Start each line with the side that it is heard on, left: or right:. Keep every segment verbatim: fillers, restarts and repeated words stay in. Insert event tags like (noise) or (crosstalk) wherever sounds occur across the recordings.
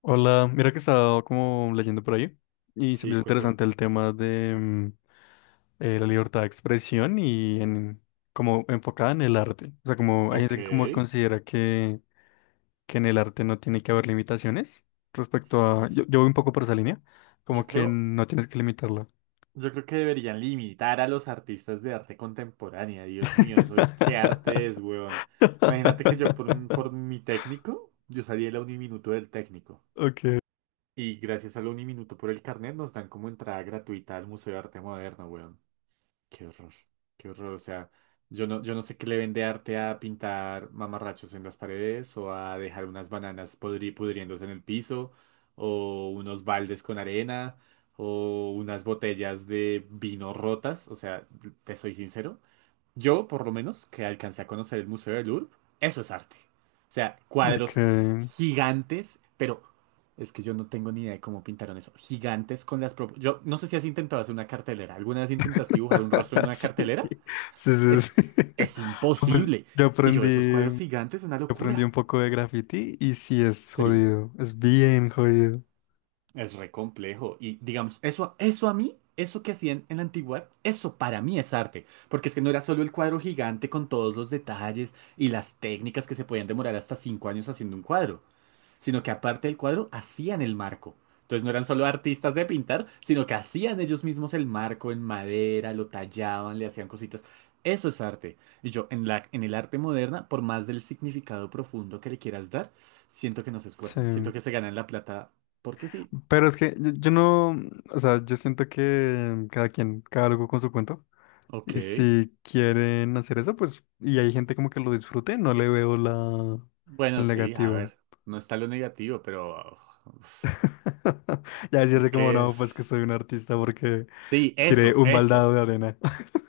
left: Hola, mira que estaba como leyendo por ahí y se me
right: Sí,
left: hizo
right: cuéntame.
left: interesante el tema de mm, eh, la libertad de expresión y en, como enfocada en el arte. O sea, como hay
right: Ok.
left: gente que como que considera que, que en el arte no tiene que haber limitaciones. respecto a... Yo, yo voy un poco por esa línea,
right: Yo
left: como que
right: creo,
left: no tienes que limitarlo.
right: yo creo que deberían limitar a los artistas de arte contemporánea. Dios mío, eso qué arte es,
left: (laughs)
right: weón. Imagínate que yo por, m- por mi técnico, yo salí el uniminuto del técnico.
left: Ok,
right: Y gracias al uniminuto por el carnet nos dan como entrada gratuita al Museo de Arte Moderno, weón. Qué horror, qué horror. O sea, yo no, yo no sé qué le vende arte a pintar mamarrachos en las paredes o a dejar unas bananas podri- pudriéndose en el piso o unos baldes con arena o unas botellas de vino rotas. O sea, te soy sincero, yo, por lo menos, que alcancé a conocer el Museo del Louvre, eso es arte. O sea, cuadros
left: ok.
right: gigantes, pero es que yo no tengo ni idea de cómo pintaron eso. Gigantes con las... prop- Yo no sé si has intentado hacer una cartelera. ¿Alguna vez intentaste dibujar un rostro en
left: (laughs)
right: una
left: Sí,
right: cartelera?
left: sí, sí,
right: Es,
left: sí.
right: es
left: (laughs) Pues
right: imposible.
left: yo
right: Y yo, esos cuadros
left: aprendí.
right: gigantes, una
left: Aprendí
right: locura.
left: un poco de graffiti y sí es
right: Sí.
left: jodido, es bien jodido.
right: Es re complejo. Y digamos, eso, eso a mí, eso que hacían en la antigüedad, eso para mí es arte. Porque es que no era solo el cuadro gigante con todos los detalles y las técnicas que se podían demorar hasta cinco años haciendo un cuadro, sino que aparte del cuadro hacían el marco. Entonces no eran solo artistas de pintar, sino que hacían ellos mismos el marco en madera, lo tallaban, le hacían cositas. Eso es arte. Y yo, en la, en el arte moderna, por más del significado profundo que le quieras dar, siento que no se esfuerzan. Siento
left: Sí.
right: que se ganan la plata porque sí.
left: Pero es que yo, yo no, o sea, yo siento que cada quien, cada loco con su cuento.
right: Ok.
left: Y si quieren hacer eso, pues, y hay gente como que lo disfrute, no le veo la,
right: Bueno,
left: el
right: sí, a
left: negativo.
right: ver. No está lo negativo, pero... uf,
left: (laughs) Ya
right: es
left: decirte como,
right: que
left: no, pues que
right: es...
left: soy un artista porque
right: Sí,
left: tiré
right: eso,
left: un baldado
right: eso.
left: de arena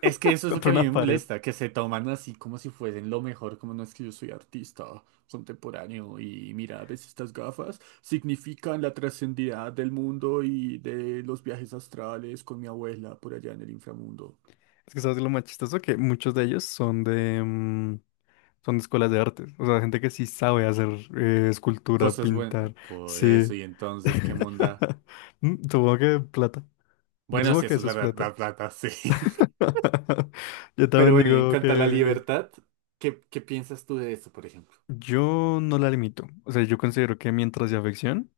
right: Es que eso es lo que
left: contra
right: a mí me
left: una pared.
right: molesta, que se toman así como si fuesen lo mejor, como no es que yo soy artista contemporáneo y mira, ves estas gafas, significan la trascendida del mundo y de los viajes astrales con mi abuela por allá en el inframundo.
left: Es que sabes lo más chistoso que muchos de ellos son de mm, son de escuelas de artes. O sea, gente que sí sabe hacer eh, escultura,
right: Cosas buenas,
left: pintar.
right: por eso,
left: Sí.
right: y entonces, ¿qué monda?
left: (laughs) Mm, Supongo que plata. Yo
right: Bueno,
left: supongo
right: sí,
left: que
right: eso es
left: eso es
right: verdad,
left: plata.
right: verdad, verdad, (laughs) sí.
left: (laughs) Yo
right: Pero
left: también
right: bueno, y en
left: digo
right: cuanto a la
left: que
right: libertad, ¿qué, qué piensas tú de eso, por ejemplo?
left: yo no la limito. O sea, yo considero que mientras sea ficción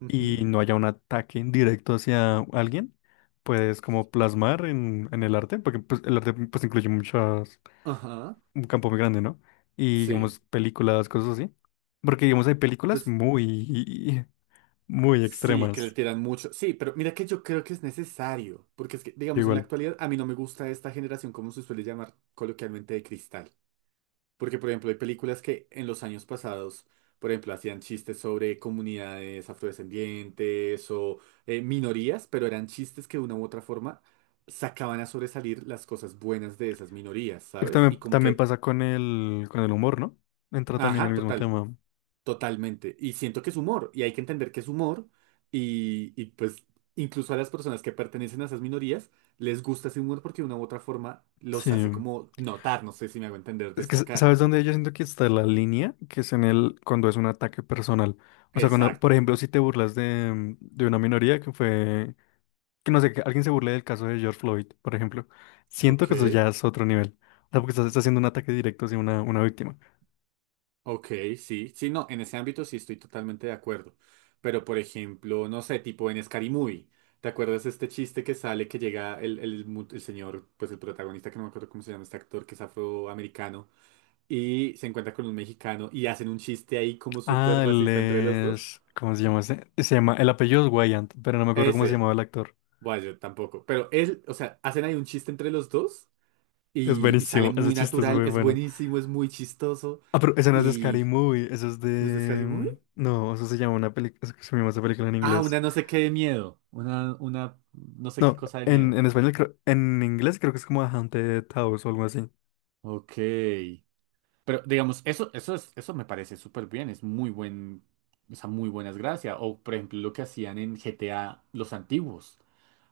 right: Ujú,
left: y no haya un ataque directo hacia alguien, puedes como plasmar en, en el arte, porque pues, el arte pues incluye muchas
right: ajá.
left: un campo muy grande, ¿no? Y
right: Sí.
left: digamos, películas, cosas así. Porque digamos, hay películas
right: Pues
left: muy, (laughs) muy
right: sí, que le
left: extremas.
right: tiran mucho. Sí, pero mira que yo creo que es necesario. Porque es que,
left: Que
right: digamos, en la
left: igual.
right: actualidad a mí no me gusta esta generación, como se suele llamar coloquialmente, de cristal. Porque, por ejemplo, hay películas que en los años pasados, por ejemplo, hacían chistes sobre comunidades afrodescendientes o eh, minorías, pero eran chistes que de una u otra forma sacaban a sobresalir las cosas buenas de esas minorías,
left: Es que
right: ¿sabes? Y
left: También,
right: como
left: también
right: que
left: pasa con el, con el humor, ¿no? Entra también
right: ajá,
left: el mismo
right: total,
left: tema.
right: totalmente. Y siento que es humor, y hay que entender que es humor, y, y, pues incluso a las personas que pertenecen a esas minorías les gusta ese humor porque de una u otra forma los hace
left: Sí.
right: como notar, no sé si me hago entender,
left: Es que,
right: destacar.
left: ¿sabes dónde yo siento que está la línea? Que es en el, cuando es un ataque personal. O sea, cuando, por
right: Exacto.
left: ejemplo, si te burlas de, de una minoría, que fue, que no sé, que alguien se burle del caso de George Floyd, por ejemplo. Siento
right: Ok,
left: que eso ya es otro nivel. O sea, porque estás, estás haciendo un ataque directo hacia una, una víctima.
right: ok, sí, sí, no, en ese ámbito sí estoy totalmente de acuerdo. Pero por ejemplo, no sé, tipo en Scary Movie, ¿te acuerdas este chiste que sale que llega el, el, mu- el señor, pues el protagonista, que no me acuerdo cómo se llama este actor, que es afroamericano? Y se encuentra con un mexicano y hacen un chiste ahí como súper
left: Ah, él
right: racista entre los dos.
left: es... ¿Cómo se llama ese? Se llama... El apellido es Wayant, pero no me acuerdo cómo se
right: Ese,
left: llamaba el actor.
right: bueno, yo tampoco. Pero él, o sea, hacen ahí un chiste entre los dos
left: Es
right: y, y sale
left: buenísimo, ese
right: muy
left: chiste es
right: natural,
left: muy
right: es
left: bueno.
right: buenísimo, es muy chistoso
left: Ah, pero ese no es de Scary
right: y
left: Movie, eso es
right: no sé, es
left: de.
right: casi muy...
left: mm, No, eso se llama una película. Se llama esa película en
right: Ah,
left: inglés.
right: una no sé qué de miedo, una, una no sé qué
left: No,
right: cosa de
left: en,
right: miedo.
left: en español creo. En inglés creo que es como A Haunted House o algo así.
right: Ok. Pero digamos, eso, eso es, eso me parece súper bien, es muy buen, esa muy buenas gracias. O por ejemplo, lo que hacían en G T A los antiguos.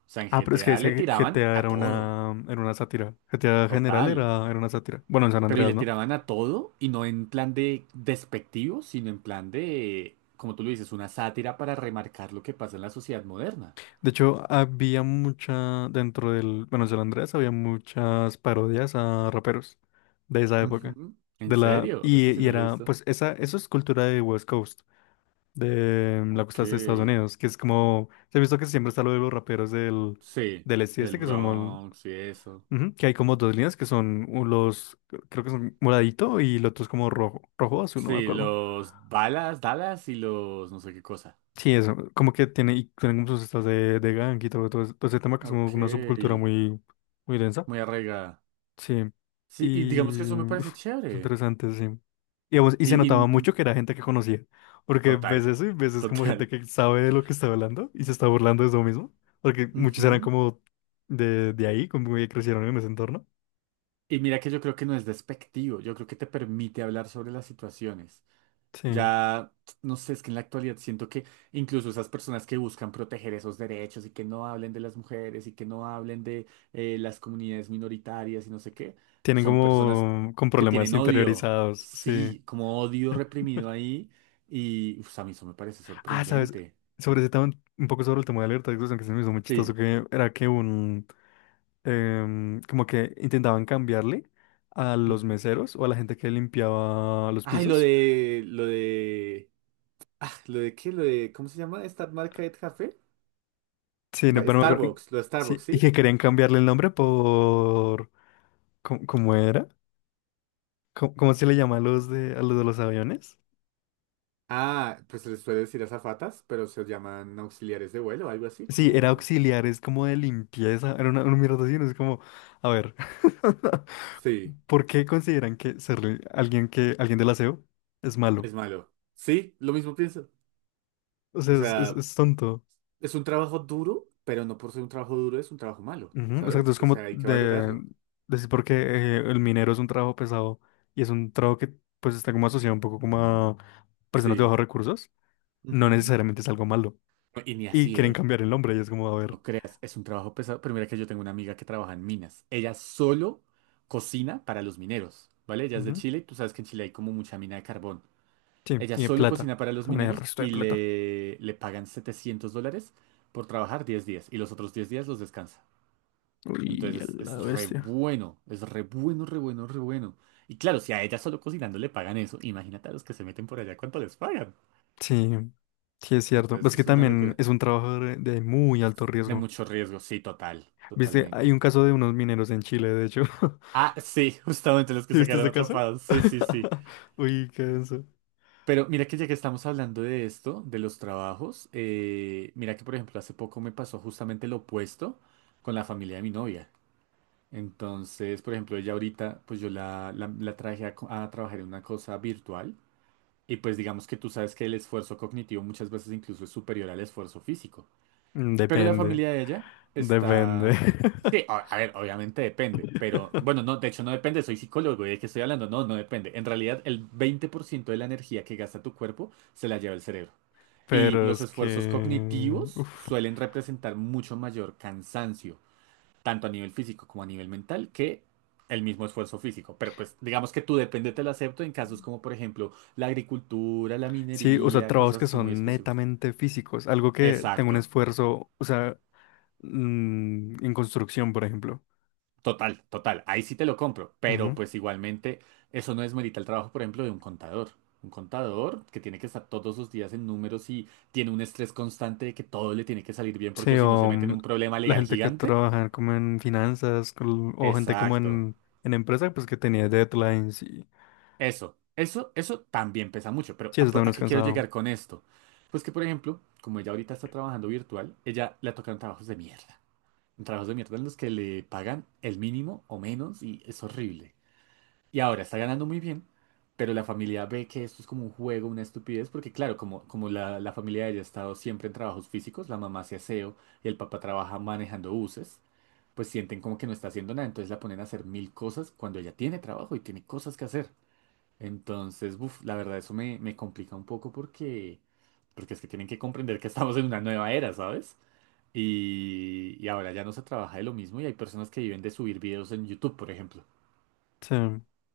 right: O sea, en
left: Ah, pero es que
right: G T A le
left: ese
right: tiraban
left: G T A
right: a
left: era
right: todo,
left: una... Era una sátira. G T A general
right: total.
left: era, era una sátira. Bueno, en San
right: Pero y le
left: Andreas, ¿no?
right: tiraban a todo y no en plan de despectivo, sino en plan de, como tú lo dices, una sátira para remarcar lo que pasa en la sociedad moderna.
left: De hecho, había mucha, dentro del, bueno, San Andrés había muchas parodias a raperos de esa época.
right: Ujú. ¿En
left: De la,
right: serio? Eso
left: y,
right: sí
left: y
right: no lo he
left: era,
right: visto.
left: pues esa, eso es cultura de West Coast, de mm, la
right: Ok.
left: costa este de Estados Unidos, que es como, se ha visto que siempre está lo de los raperos del,
right: Sí,
left: del este,
right: del
left: este, que son como,
right: Bronx y eso.
left: ujú, que hay como dos líneas que son un- los, creo que son moradito y el otro es como rojo, rojo o azul, no me
right: Sí,
left: acuerdo.
right: los balas, Dallas y los no sé qué cosa.
left: Sí, eso, como que tiene, y tienen como sus estas de, de gang y todo, todo, ese todo ese tema que es como
right: Ok,
left: una subcultura muy... muy densa.
right: muy arraigada.
left: Sí,
right: Sí, y digamos que
left: y
right: eso me parece
left: uf, es
right: chévere.
left: interesante, sí. Y, vamos, y se
right: Y,
left: notaba
right: y-
left: mucho que era gente que conocía, porque
right: Total,
left: ves eso y ves es como
right: total.
left: gente que sabe de lo que está hablando y se está burlando de eso mismo, porque muchos eran
right: Ujú.
left: como de, de ahí, como que crecieron en ese entorno.
right: Y mira que yo creo que no es despectivo, yo creo que te permite hablar sobre las situaciones.
left: Sí,
right: Ya, no sé, es que en la actualidad siento que incluso esas personas que buscan proteger esos derechos y que no hablen de las mujeres y que no hablen de eh, las comunidades minoritarias y no sé qué,
left: tienen
right: son personas
left: como con
right: que
left: problemas
right: tienen odio,
left: interiorizados, sí.
right: sí, como odio reprimido ahí y uf, a mí eso me parece
left: Ah, sabes,
right: sorprendente.
left: sobre ese tema, un poco sobre el tema de la libertad de expresión, que se me hizo muy chistoso,
right: Sí.
left: que era que un, em, como que intentaban cambiarle a los
right: Ujú.
left: meseros o a la gente que limpiaba los
right: Ay, lo
left: pisos.
right: de, lo de, ah, lo de qué, lo de, ¿cómo se llama esta marca de café?
left: Sí, no,
right: Ba-
left: pero no me acuerdo. Y-
right: Starbucks, los Starbucks,
left: sí, y
right: ¿sí?
left: que querían cambiarle el nombre por. ¿Cómo, cómo era? ¿Cómo, cómo se le llama a los de, a los de los aviones?
right: Ah, pues se les puede decir azafatas, pero se llaman auxiliares de vuelo, algo así,
left: Sí, era
right: como...
left: auxiliares como de limpieza. Era una, una mierda así, no es como. A ver. (laughs)
right: Sí,
left: ¿Por qué consideran que ser alguien que alguien del aseo es malo?
right: es malo. Sí, lo mismo pienso.
left: O
right: O
left: sea, es, es-
right: sea,
left: es tonto.
right: es un trabajo duro, pero no por ser un trabajo duro es un trabajo malo,
left: Ujú, exacto,
right: ¿sabes?
left: es
right: O sea,
left: como
right: hay que
left: de
right: valorarlo.
left: decir porque eh, el minero es un trabajo pesado y es un trabajo que pues está como asociado un poco como a personas de
right: Sí.
left: bajos recursos, no
right: Ujú.
left: necesariamente es algo malo.
right: Y ni
left: Y
right: así,
left: quieren
right: ¿eh?
left: cambiar el nombre y es como, a ver.
right: No creas, es un trabajo pesado. Pero mira que yo tengo una amiga que trabaja en minas. Ella solo cocina para los mineros, ¿vale? Ella es de
left: Ujú,
right: Chile y tú sabes que en Chile hay como mucha mina de carbón.
left: sí,
right: Ella
left: y de
right: solo
left: plata,
right: cocina para los
left: también hay el
right: mineros
left: resto de
right: y
left: plata.
right: le, le pagan setecientos dólares por trabajar diez días y los otros diez días los descansa.
left: Uy, a
right: Entonces es,
left: la
right: es re
left: bestia.
right: bueno, es re bueno, re bueno, re bueno. Y claro, si a ella solo cocinando le pagan eso, imagínate a los que se meten por allá cuánto les pagan.
left: Sí, sí es cierto. Es
right: Entonces
left: que
right: es una
left: también
right: locura.
left: es un trabajo de, de muy alto
right: De
left: riesgo.
right: mucho riesgo, sí, total,
left: Viste, hay un
right: totalmente.
left: caso de unos mineros en Chile, de hecho. (laughs)
right: Ah, sí, (laughs) justamente los que
left: ¿Sí?
right: se
left: ¿Viste
right: quedaron
left: ese caso?
right: atrapados. Sí, sí, sí.
left: (laughs) Uy, qué denso.
right: Pero mira que ya que estamos hablando de esto, de los trabajos, eh, mira que por ejemplo hace poco me pasó justamente lo opuesto con la familia de mi novia. Entonces, por ejemplo, ella ahorita, pues yo la, la, la traje a, co- a trabajar en una cosa virtual y pues digamos que tú sabes que el esfuerzo cognitivo muchas veces incluso es superior al esfuerzo físico.
left: Mm,
right: Pero la
left: Depende.
right: familia de ella
left: Depende.
right: está...
left: (laughs)
right: Sí, a, a ver, obviamente depende, pero bueno, no, de hecho no depende, soy psicólogo y de qué estoy hablando, no, no depende. En realidad el veinte por ciento de la energía que gasta tu cuerpo se la lleva el cerebro. Y
left: Pero
right: los
left: es
right: esfuerzos
left: que
right: cognitivos
left: uf.
right: suelen representar mucho mayor cansancio, tanto a nivel físico como a nivel mental, que el mismo esfuerzo físico. Pero pues digamos que tú depende, te lo acepto en casos como por ejemplo la agricultura, la
left: Sí, o sea,
right: minería,
left: trabajos
right: cosas
left: que
right: así muy
left: son
right: específicas.
left: netamente físicos, algo que tenga un
right: Exacto.
left: esfuerzo, o sea, mm, en construcción, por ejemplo.
right: Total, total. Ahí sí te lo compro, pero
left: Ujú.
right: pues igualmente eso no desmerita el trabajo, por ejemplo, de un contador. Un contador que tiene que estar todos los días en números y tiene un estrés constante de que todo le tiene que salir bien porque
left: Sí,
right: o si no se
left: o
right: mete en
left: mm,
right: un problema
left: la
right: legal
left: gente que
right: gigante.
left: trabaja como en finanzas, col- o gente como
right: Exacto.
left: en, en empresa, pues que tenía deadlines y.
right: Eso, eso, eso también pesa mucho. Pero
left: Sí,
right: ¿a,
left: eso
right: po-
left: también
right: a
left: es
right: qué quiero
left: cansado.
right: llegar con esto? Pues que, por ejemplo, como ella ahorita está trabajando virtual, ella le tocan trabajos de mierda. Trabajos de mierda en los que le pagan el mínimo o menos y es horrible. Y ahora está ganando muy bien, pero la familia ve que esto es como un juego, una estupidez, porque claro, como, como la, la familia de ella ha estado siempre en trabajos físicos, la mamá hace aseo y el papá trabaja manejando buses, pues sienten como que no está haciendo nada, entonces la ponen a hacer mil cosas cuando ella tiene trabajo y tiene cosas que hacer. Entonces, buf, la verdad eso me, me complica un poco porque, porque es que tienen que comprender que estamos en una nueva era, ¿sabes? Y, y ahora ya no se trabaja de lo mismo y hay personas que viven de subir videos en YouTube, por ejemplo
left: Sí,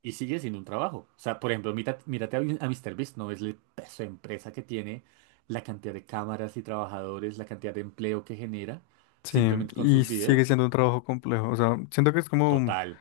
right: y sigue sin un trabajo. O sea, por ejemplo, mírate, mírate a, a Míster Beast, ¿no ves el peso de empresa que tiene, la cantidad de cámaras y trabajadores, la cantidad de empleo que genera,
left: sí,
right: simplemente con
left: y
right: sus
left: sigue
right: videos?
left: siendo un trabajo complejo, o sea, siento que es como.
right: Total.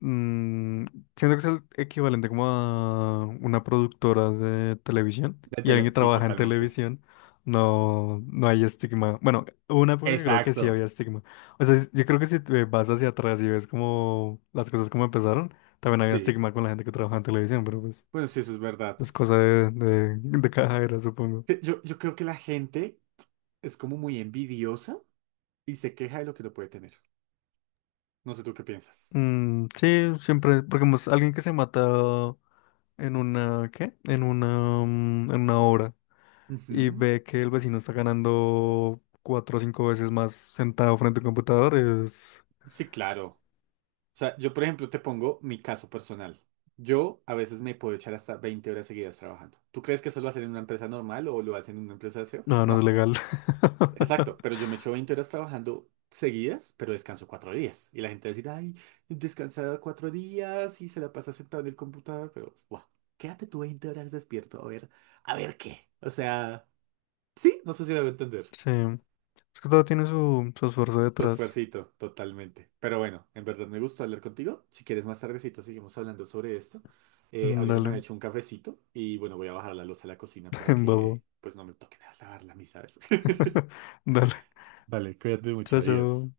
left: Mm, siento que es el equivalente como a una productora de televisión
right: De
left: y alguien
right: tele-
left: que
right: sí,
left: trabaja en
right: totalmente.
left: televisión, no, no hay estigma. Bueno, hubo una época que creo que sí
right: Exacto.
left: había estigma. O sea, yo creo que si te vas hacia atrás y ves como las cosas como empezaron, también había
right: Sí.
left: estigma con la gente que trabaja en televisión, pero pues
right: Bueno, sí, eso es verdad.
left: es cosa de, de, de cada era, supongo.
right: Que Yo, yo creo que la gente es como muy envidiosa y se queja de lo que no puede tener. No sé tú qué piensas.
left: Mm, sí, siempre, porque pues, alguien que se mata en una, ¿qué? En una, mm, en una obra y
right: Ujú.
left: ve que el vecino está ganando cuatro o cinco veces más sentado frente a un computador, es.
right: Sí, claro. O sea, yo, por ejemplo, te pongo mi caso personal. Yo a veces me puedo echar hasta veinte horas seguidas trabajando. ¿Tú crees que eso lo hacen en una empresa normal o lo hacen en una empresa de seo?
left: No, no es
right: No.
left: legal. (laughs)
right: Exacto, pero yo me echo veinte horas trabajando seguidas, pero descanso cuatro días. Y la gente va a decir, ay, descansada cuatro días y se la pasa sentado en el computador, pero, guau, quédate tú veinte horas despierto, a ver, a ver qué. O sea, sí, no sé si me va a entender.
left: Sí, es que todo tiene su, su esfuerzo
right: Tu
left: detrás.
right: esfuercito, totalmente. Pero bueno, en verdad me gustó hablar contigo. Si quieres más tardecito seguimos hablando sobre esto. Eh,
left: Mm,
right: ahorita me he
left: Dale,
right: hecho un cafecito y bueno, voy a bajar la loza a la cocina para
left: (laughs)
right: que
left: babo.
right: pues no me toque nada lavarla a mí, ¿sabes? (laughs)
left: (laughs) Dale,
right: Vale, cuídate mucho,
left: chao,
right: adiós.
left: chao.